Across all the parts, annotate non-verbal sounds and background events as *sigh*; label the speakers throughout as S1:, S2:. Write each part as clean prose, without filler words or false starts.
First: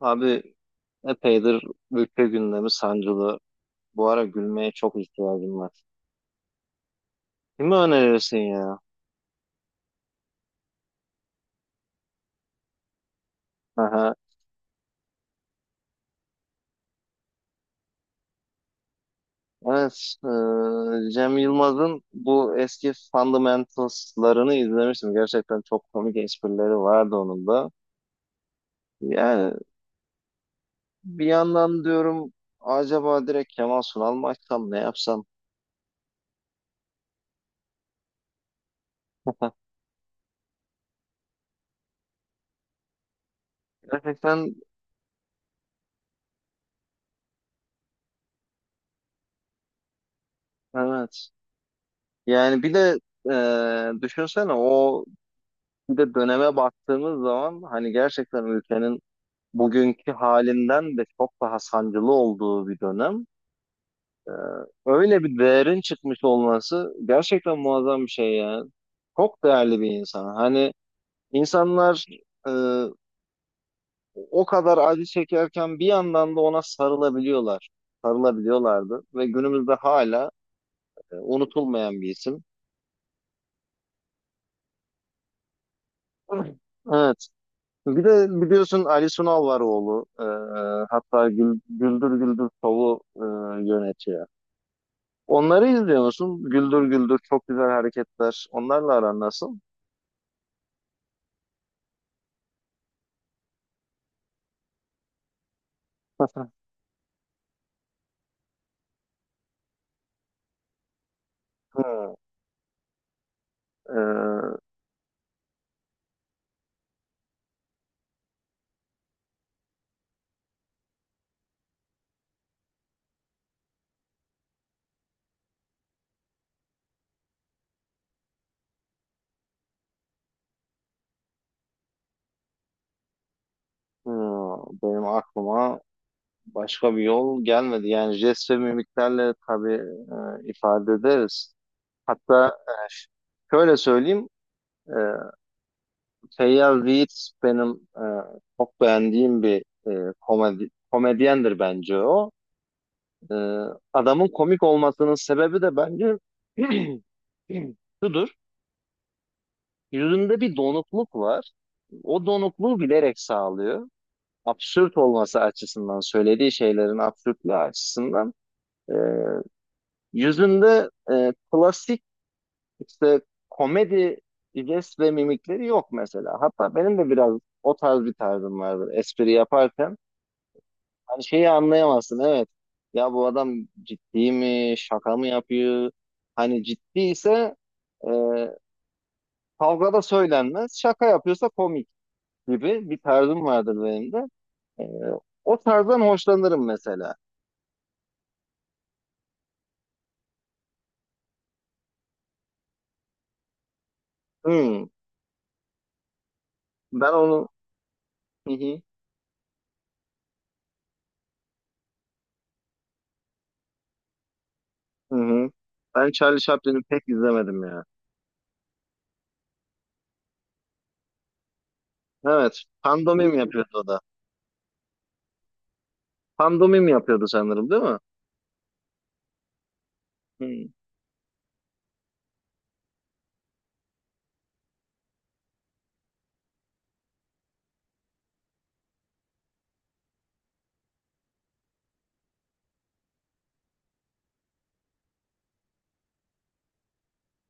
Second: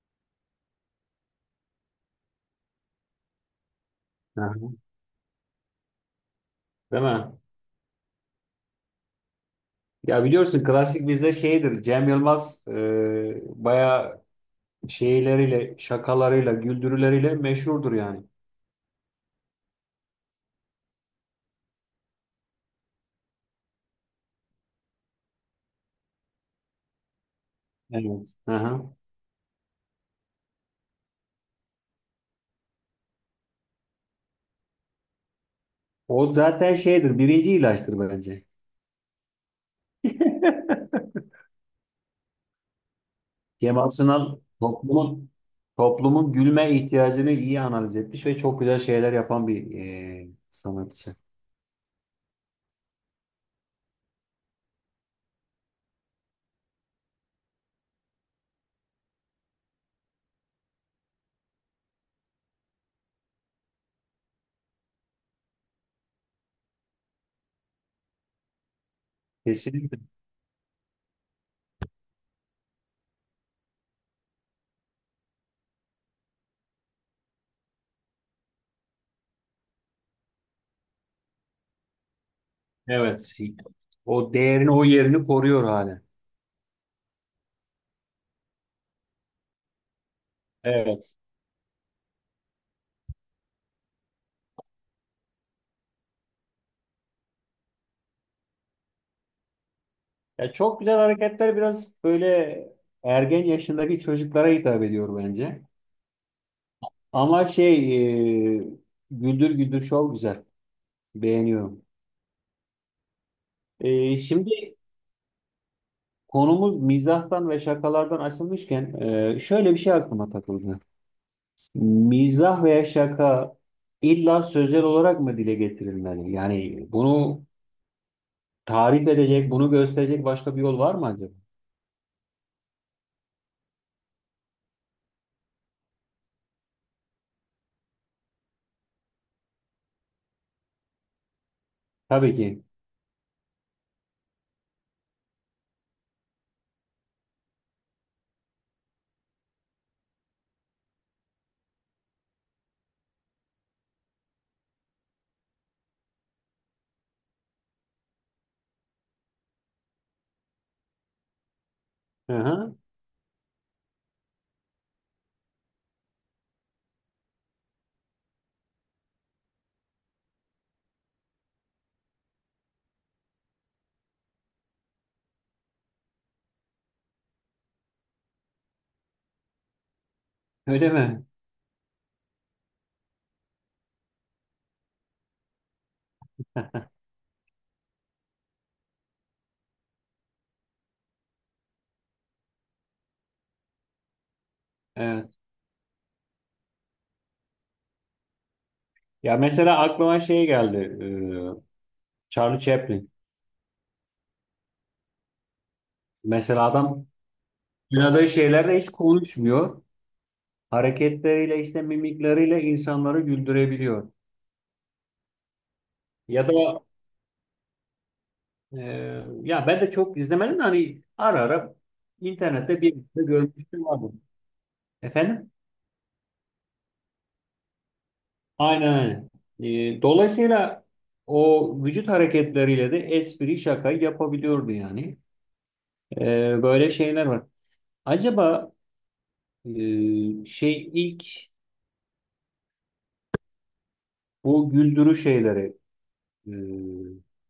S1: Abi epeydir ülke gündemi sancılı. Bu ara
S2: Aha,
S1: gülmeye çok ihtiyacım var.
S2: değil mi?
S1: Kimi önerirsin ya?
S2: Ya biliyorsun klasik bizde şeydir. Cem Yılmaz
S1: Aha.
S2: bayağı şeyleriyle, şakalarıyla, güldürüleriyle meşhurdur yani.
S1: Evet, Cem Yılmaz'ın bu eski Fundamentals'larını izlemiştim. Gerçekten çok komik esprileri vardı onun da.
S2: Evet. Aha.
S1: Yani bir yandan diyorum acaba direkt Kemal Sunal mı açsam ne yapsam?
S2: O zaten şeydir. Birinci ilaçtır bence.
S1: *laughs*
S2: *laughs* Kemal Sunal
S1: Gerçekten
S2: toplumun gülme ihtiyacını iyi analiz etmiş ve çok güzel şeyler yapan bir sanatçı.
S1: evet. Yani bir de düşünsene o bir de döneme baktığımız zaman hani gerçekten ülkenin bugünkü halinden de çok daha sancılı olduğu bir dönem. Öyle bir değerin çıkmış olması gerçekten muazzam bir şey ya. Çok değerli bir
S2: Kesinlikle.
S1: insan. Hani insanlar e, o kadar acı çekerken bir yandan da ona sarılabiliyorlar. Sarılabiliyorlardı ve günümüzde hala unutulmayan bir isim.
S2: Evet. O değerini, o yerini koruyor hala.
S1: Evet. Bir de biliyorsun Ali Sunal var oğlu. E, e,
S2: Evet.
S1: hatta Gül- Güldür Güldür Show'u yönetiyor. Onları izliyor musun? Güldür Güldür çok güzel hareketler. Onlarla aran nasıl?
S2: Ya çok güzel hareketler, biraz böyle ergen yaşındaki çocuklara hitap ediyor bence.
S1: *laughs*
S2: Ama şey, e, Güldür Güldür Show güzel. Beğeniyorum.
S1: Hı, e,
S2: Şimdi konumuz mizahtan ve şakalardan açılmışken şöyle bir şey aklıma takıldı. Mizah veya şaka illa sözel olarak mı dile getirilmeli? Yani bunu tarif edecek, bunu gösterecek başka bir yol var mı acaba?
S1: hı, benim aklıma başka bir yol gelmedi. Yani jest ve mimiklerle tabii ifade ederiz.
S2: Tabii
S1: Hatta
S2: ki.
S1: şöyle söyleyeyim. E, Feyyaz Yiğit benim çok beğendiğim bir komedyendir bence o. E, adamın komik olmasının sebebi de bence *clears throat* şudur. Yüzünde bir donukluk var. O
S2: Hı hı.
S1: donukluğu bilerek sağlıyor. Absürt olması açısından, söylediği şeylerin absürtlüğü açısından. Ee, yüzünde klasik işte komedi jest ve mimikleri yok mesela. Hatta benim de biraz o tarz bir tarzım vardır espri yaparken.
S2: Öyle
S1: Hani
S2: mi?
S1: şeyi anlayamazsın, evet. Ya bu adam ciddi mi, şaka mı yapıyor? Hani
S2: *laughs*
S1: ciddiyse e, kavgada söylenmez, şaka yapıyorsa komik, gibi bir tarzım vardır benim de. Ee,
S2: Evet.
S1: o tarzdan hoşlanırım mesela.
S2: Ya mesela aklıma şey geldi. Charlie Chaplin.
S1: Hmm,
S2: Mesela adam
S1: ben onu
S2: oynadığı
S1: hı
S2: şeylerle
S1: hı,
S2: hiç konuşmuyor. Hareketleriyle, işte mimikleriyle insanları güldürebiliyor.
S1: hı hı. Ben Charlie
S2: Ya da
S1: Chaplin'i pek izlemedim ya.
S2: e, ya ben de çok izlemedim de hani ara ara
S1: Evet,
S2: internette bir de
S1: pandomim yapıyordu
S2: görmüştüm,
S1: o da.
S2: vardı. Efendim?
S1: Pandomim yapıyordu sanırım, değil mi?
S2: Aynen aynen. Dolayısıyla o vücut hareketleriyle de espri, şaka yapabiliyordu yani. E, böyle şeyler var. Acaba şey ilk, bu güldürü şeyleri, e,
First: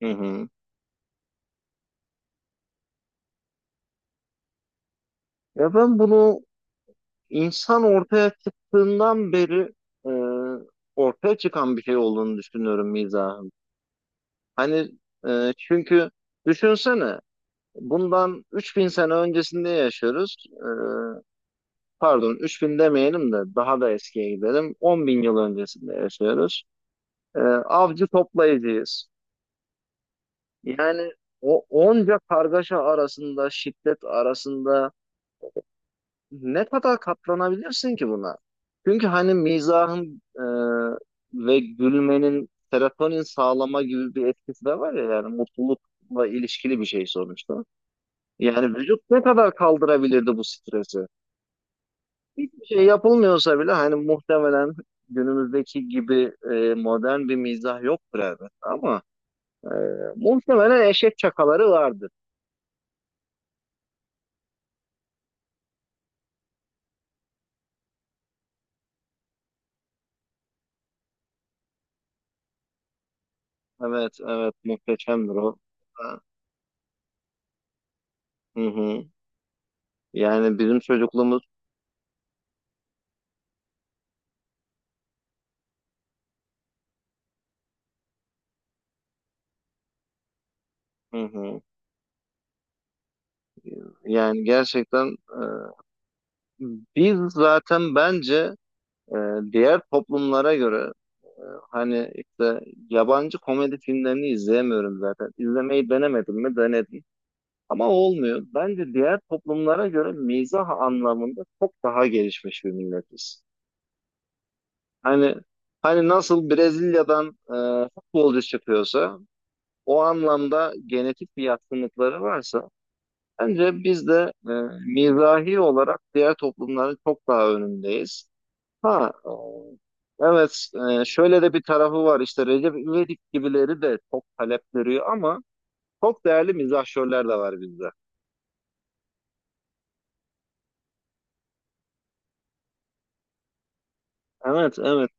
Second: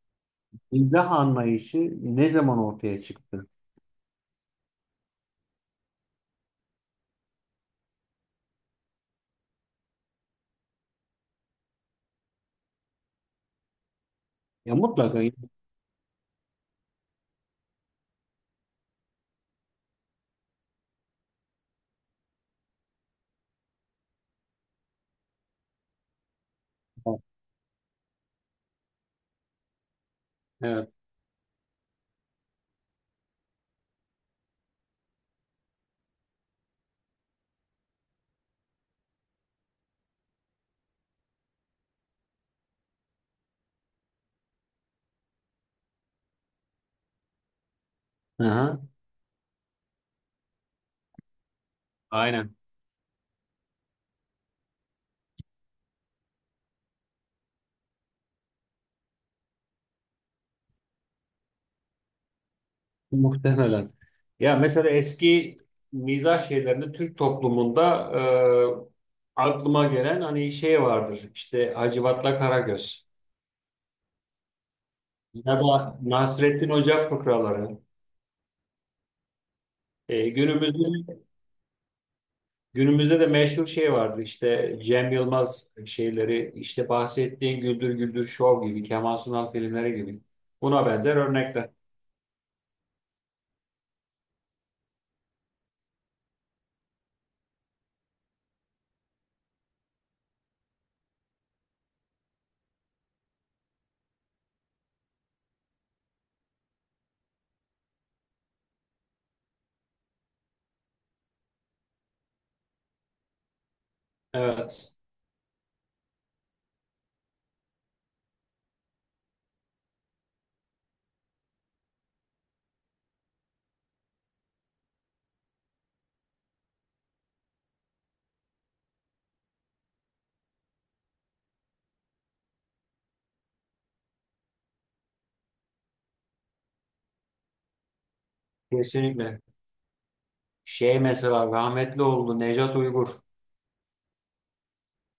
S1: Hı hı. Hı.
S2: mizah anlayışı ne zaman ortaya çıktı?
S1: Ya ben bunu insan ortaya çıktığından beri e, ortaya çıkan bir şey olduğunu düşünüyorum mizahın.
S2: Ya
S1: Hani
S2: mutlaka. *laughs*
S1: çünkü düşünsene bundan 3000 sene öncesinde yaşıyoruz. Pardon, 3000 demeyelim de daha da eskiye gidelim. 10 bin yıl öncesinde yaşıyoruz. Avcı toplayıcıyız.
S2: Evet.
S1: Yani o onca kargaşa arasında, şiddet arasında ne kadar katlanabilirsin ki buna? Çünkü hani mizahın ve gülmenin serotonin sağlama gibi bir etkisi de var ya, yani mutlulukla ilişkili bir şey sonuçta. Yani
S2: Aha,
S1: vücut ne kadar kaldırabilirdi bu stresi?
S2: aynen.
S1: Hiçbir şey yapılmıyorsa bile hani muhtemelen günümüzdeki gibi modern bir mizah yoktur elbette, ama e, muhtemelen eşek çakaları vardır.
S2: Muhtemelen. Ya mesela eski mizah şeylerinde Türk toplumunda aklıma gelen hani şey vardır. İşte Hacivat'la Karagöz
S1: Evet, evet, muhteşemdir o.
S2: ya da Nasrettin Hoca fıkraları.
S1: Hı hı.
S2: E,
S1: Yani
S2: günümüzde,
S1: bizim çocukluğumuz,
S2: günümüzde de meşhur şey vardı işte Cem Yılmaz şeyleri, işte bahsettiğin Güldür Güldür Show gibi, Kemal Sunal filmleri gibi buna benzer
S1: hı hı.
S2: örnekler.
S1: Yani gerçekten biz zaten bence e, diğer toplumlara göre e, hani işte yabancı komedi filmlerini izleyemiyorum zaten. İzlemeyi denemedim mi? Denedim. Ama olmuyor. Bence diğer toplumlara göre mizah anlamında çok daha gelişmiş bir milletiz.
S2: Evet,
S1: Hani nasıl Brezilya'dan futbolcu çıkıyorsa, o anlamda genetik bir yatkınlıkları varsa, bence biz de mizahi olarak diğer toplumların çok daha önündeyiz. Ha, evet, şöyle de bir tarafı var işte, Recep İvedik gibileri de çok talep görüyor ama çok değerli mizahşörler de var bizde.
S2: kesinlikle. Şey mesela rahmetli oldu, Nejat Uygur
S1: Evet, evet.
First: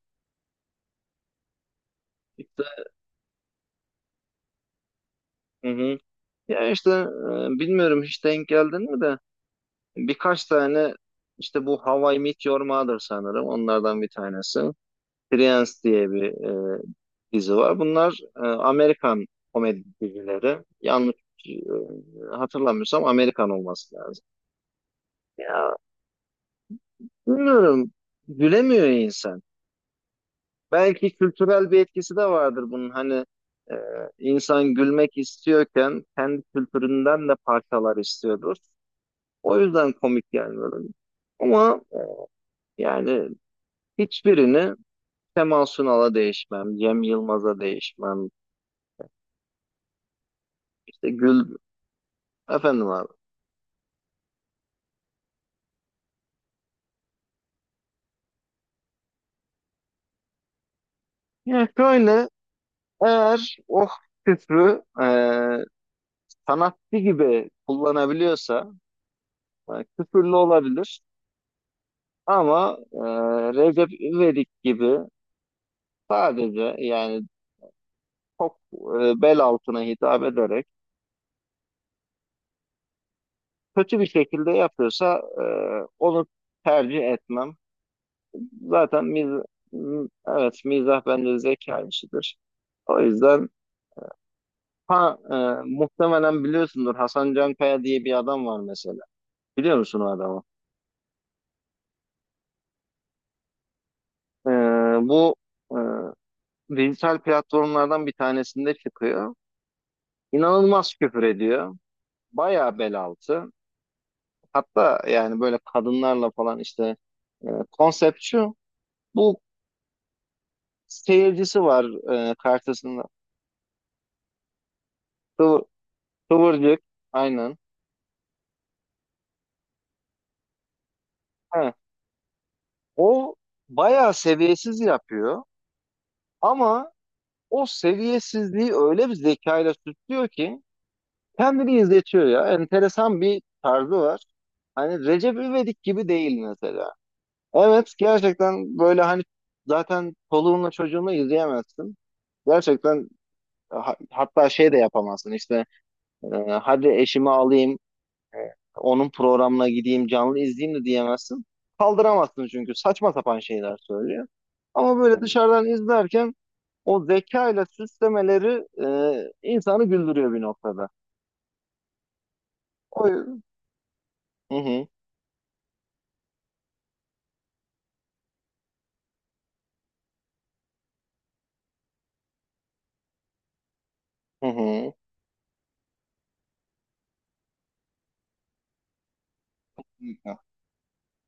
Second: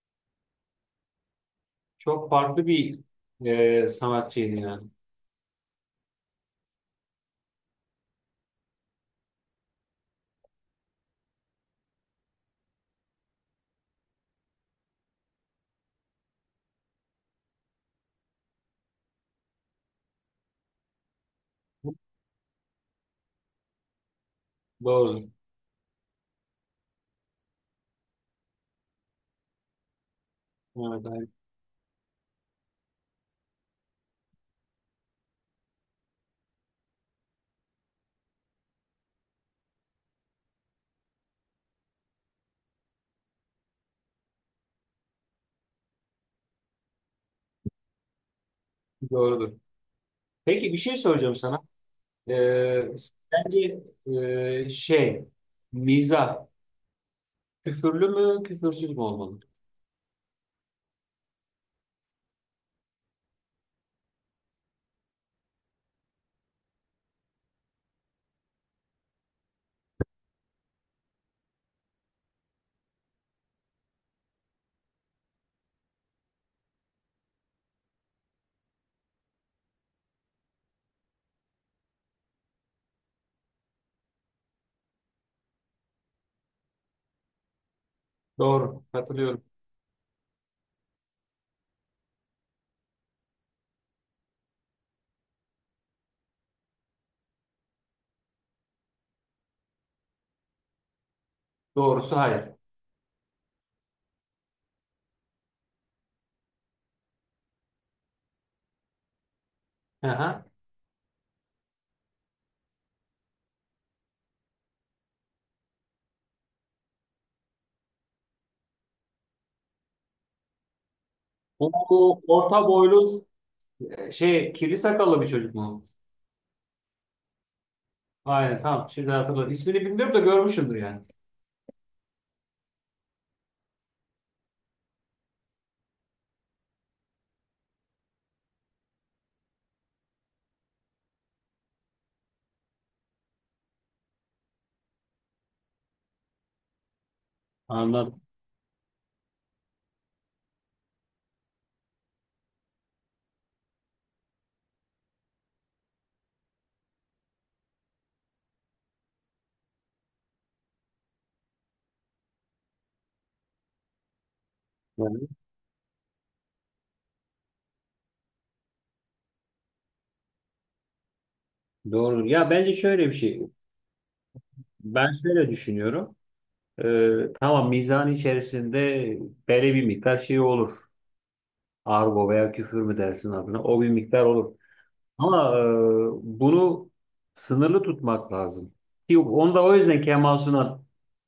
S2: çok
S1: İşte,
S2: farklı bir sanatçıydı yani.
S1: hı hı. Ya işte bilmiyorum hiç denk geldin mi de, birkaç tane işte, bu How I Met Your Mother sanırım onlardan bir tanesi. Friends diye bir e, dizi var. Bunlar Amerikan komedi dizileri. Yanlış e, hatırlamıyorsam Amerikan olması lazım.
S2: Doğrudur.
S1: Ya bilmiyorum, gülemiyor insan.
S2: Evet,
S1: Belki
S2: hayır,
S1: kültürel bir etkisi de vardır bunun. Hani e, insan gülmek istiyorken kendi kültüründen de parçalar istiyordur. O yüzden komik gelmiyor. Ama yani hiçbirini Kemal Sunal'a değişmem, Cem Yılmaz'a değişmem,
S2: doğrudur. Peki bir şey
S1: işte
S2: soracağım
S1: Gül,
S2: sana. Ee,
S1: efendim abi.
S2: sence şey mizah küfürlü mü küfürsüz mü olmalı?
S1: Yani şöyle, eğer o küfrü sanatçı gibi kullanabiliyorsa e, küfürlü olabilir, ama Recep İvedik gibi sadece, yani çok bel altına hitap ederek kötü bir şekilde yapıyorsa onu tercih etmem.
S2: Doğru,
S1: Zaten miz
S2: katılıyorum.
S1: Evet, mizah bence zeka işidir. O yüzden, ha e, muhtemelen biliyorsundur, Hasan Cankaya diye bir adam var mesela. Biliyor musun o adamı?
S2: Doğrusu hayır.
S1: E, bu e, dijital platformlardan bir tanesinde çıkıyor.
S2: Aha.
S1: İnanılmaz küfür ediyor. Bayağı bel altı. Hatta yani böyle kadınlarla falan işte, konsept şu. Bu seyircisi
S2: Bu
S1: var
S2: bu orta
S1: karşısında.
S2: boylu, şey kirli sakallı bir çocuk
S1: Kıvır,
S2: mu?
S1: kıvırcık, aynen.
S2: Aynen, tamam, şimdi hatırladım. İsmini bilmiyorum da görmüşümdür yani.
S1: O bayağı seviyesiz yapıyor ama o seviyesizliği öyle bir zekayla süslüyor ki kendini izletiyor ya. Enteresan bir tarzı var. Hani Recep İvedik gibi değil mesela. Evet,
S2: Anladım.
S1: gerçekten böyle hani zaten çoluğunla çocuğunla izleyemezsin. Gerçekten hatta şey de yapamazsın işte, e, hadi eşimi alayım onun programına gideyim canlı izleyeyim de diyemezsin. Kaldıramazsın çünkü saçma sapan şeyler söylüyor. Ama böyle
S2: Yani
S1: dışarıdan izlerken o zekayla süslemeleri insanı güldürüyor bir noktada.
S2: doğrudur. Ya bence şöyle
S1: O
S2: bir şey.
S1: yüzden... Hı hı,
S2: Ben şöyle düşünüyorum. Tamam, mizan içerisinde belli bir miktar şey olur. Argo veya küfür mü dersin adına? O bir miktar
S1: hı
S2: olur.
S1: hı.
S2: Ama bunu sınırlı tutmak lazım. Ki yok, onu da o yüzden
S1: Kesinlikle.
S2: Kemal Sunal.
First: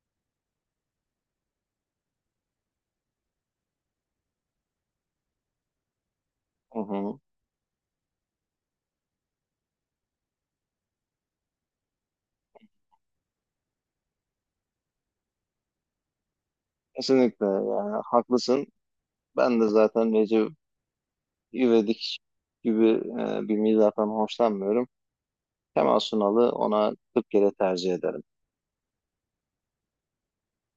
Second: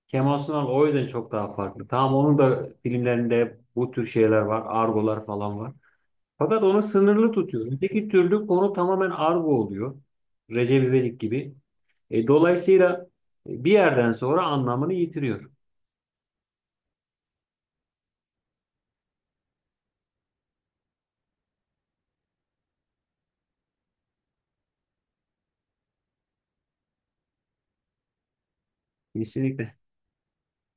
S2: Kemal Sunal o yüzden çok daha farklı. Tamam, onun da filmlerinde hep bu tür şeyler var. Argolar falan var. Fakat
S1: Hı
S2: onu
S1: hı.
S2: sınırlı tutuyor. Öteki türlü konu tamamen argo oluyor. Recep İvedik gibi. Dolayısıyla bir yerden sonra anlamını yitiriyor.
S1: Kesinlikle, yani haklısın. Ben de zaten Recep İvedik gibi bir mizahtan hoşlanmıyorum. Kemal Sunal'ı ona 40 kere tercih ederim.
S2: Kesinlikle.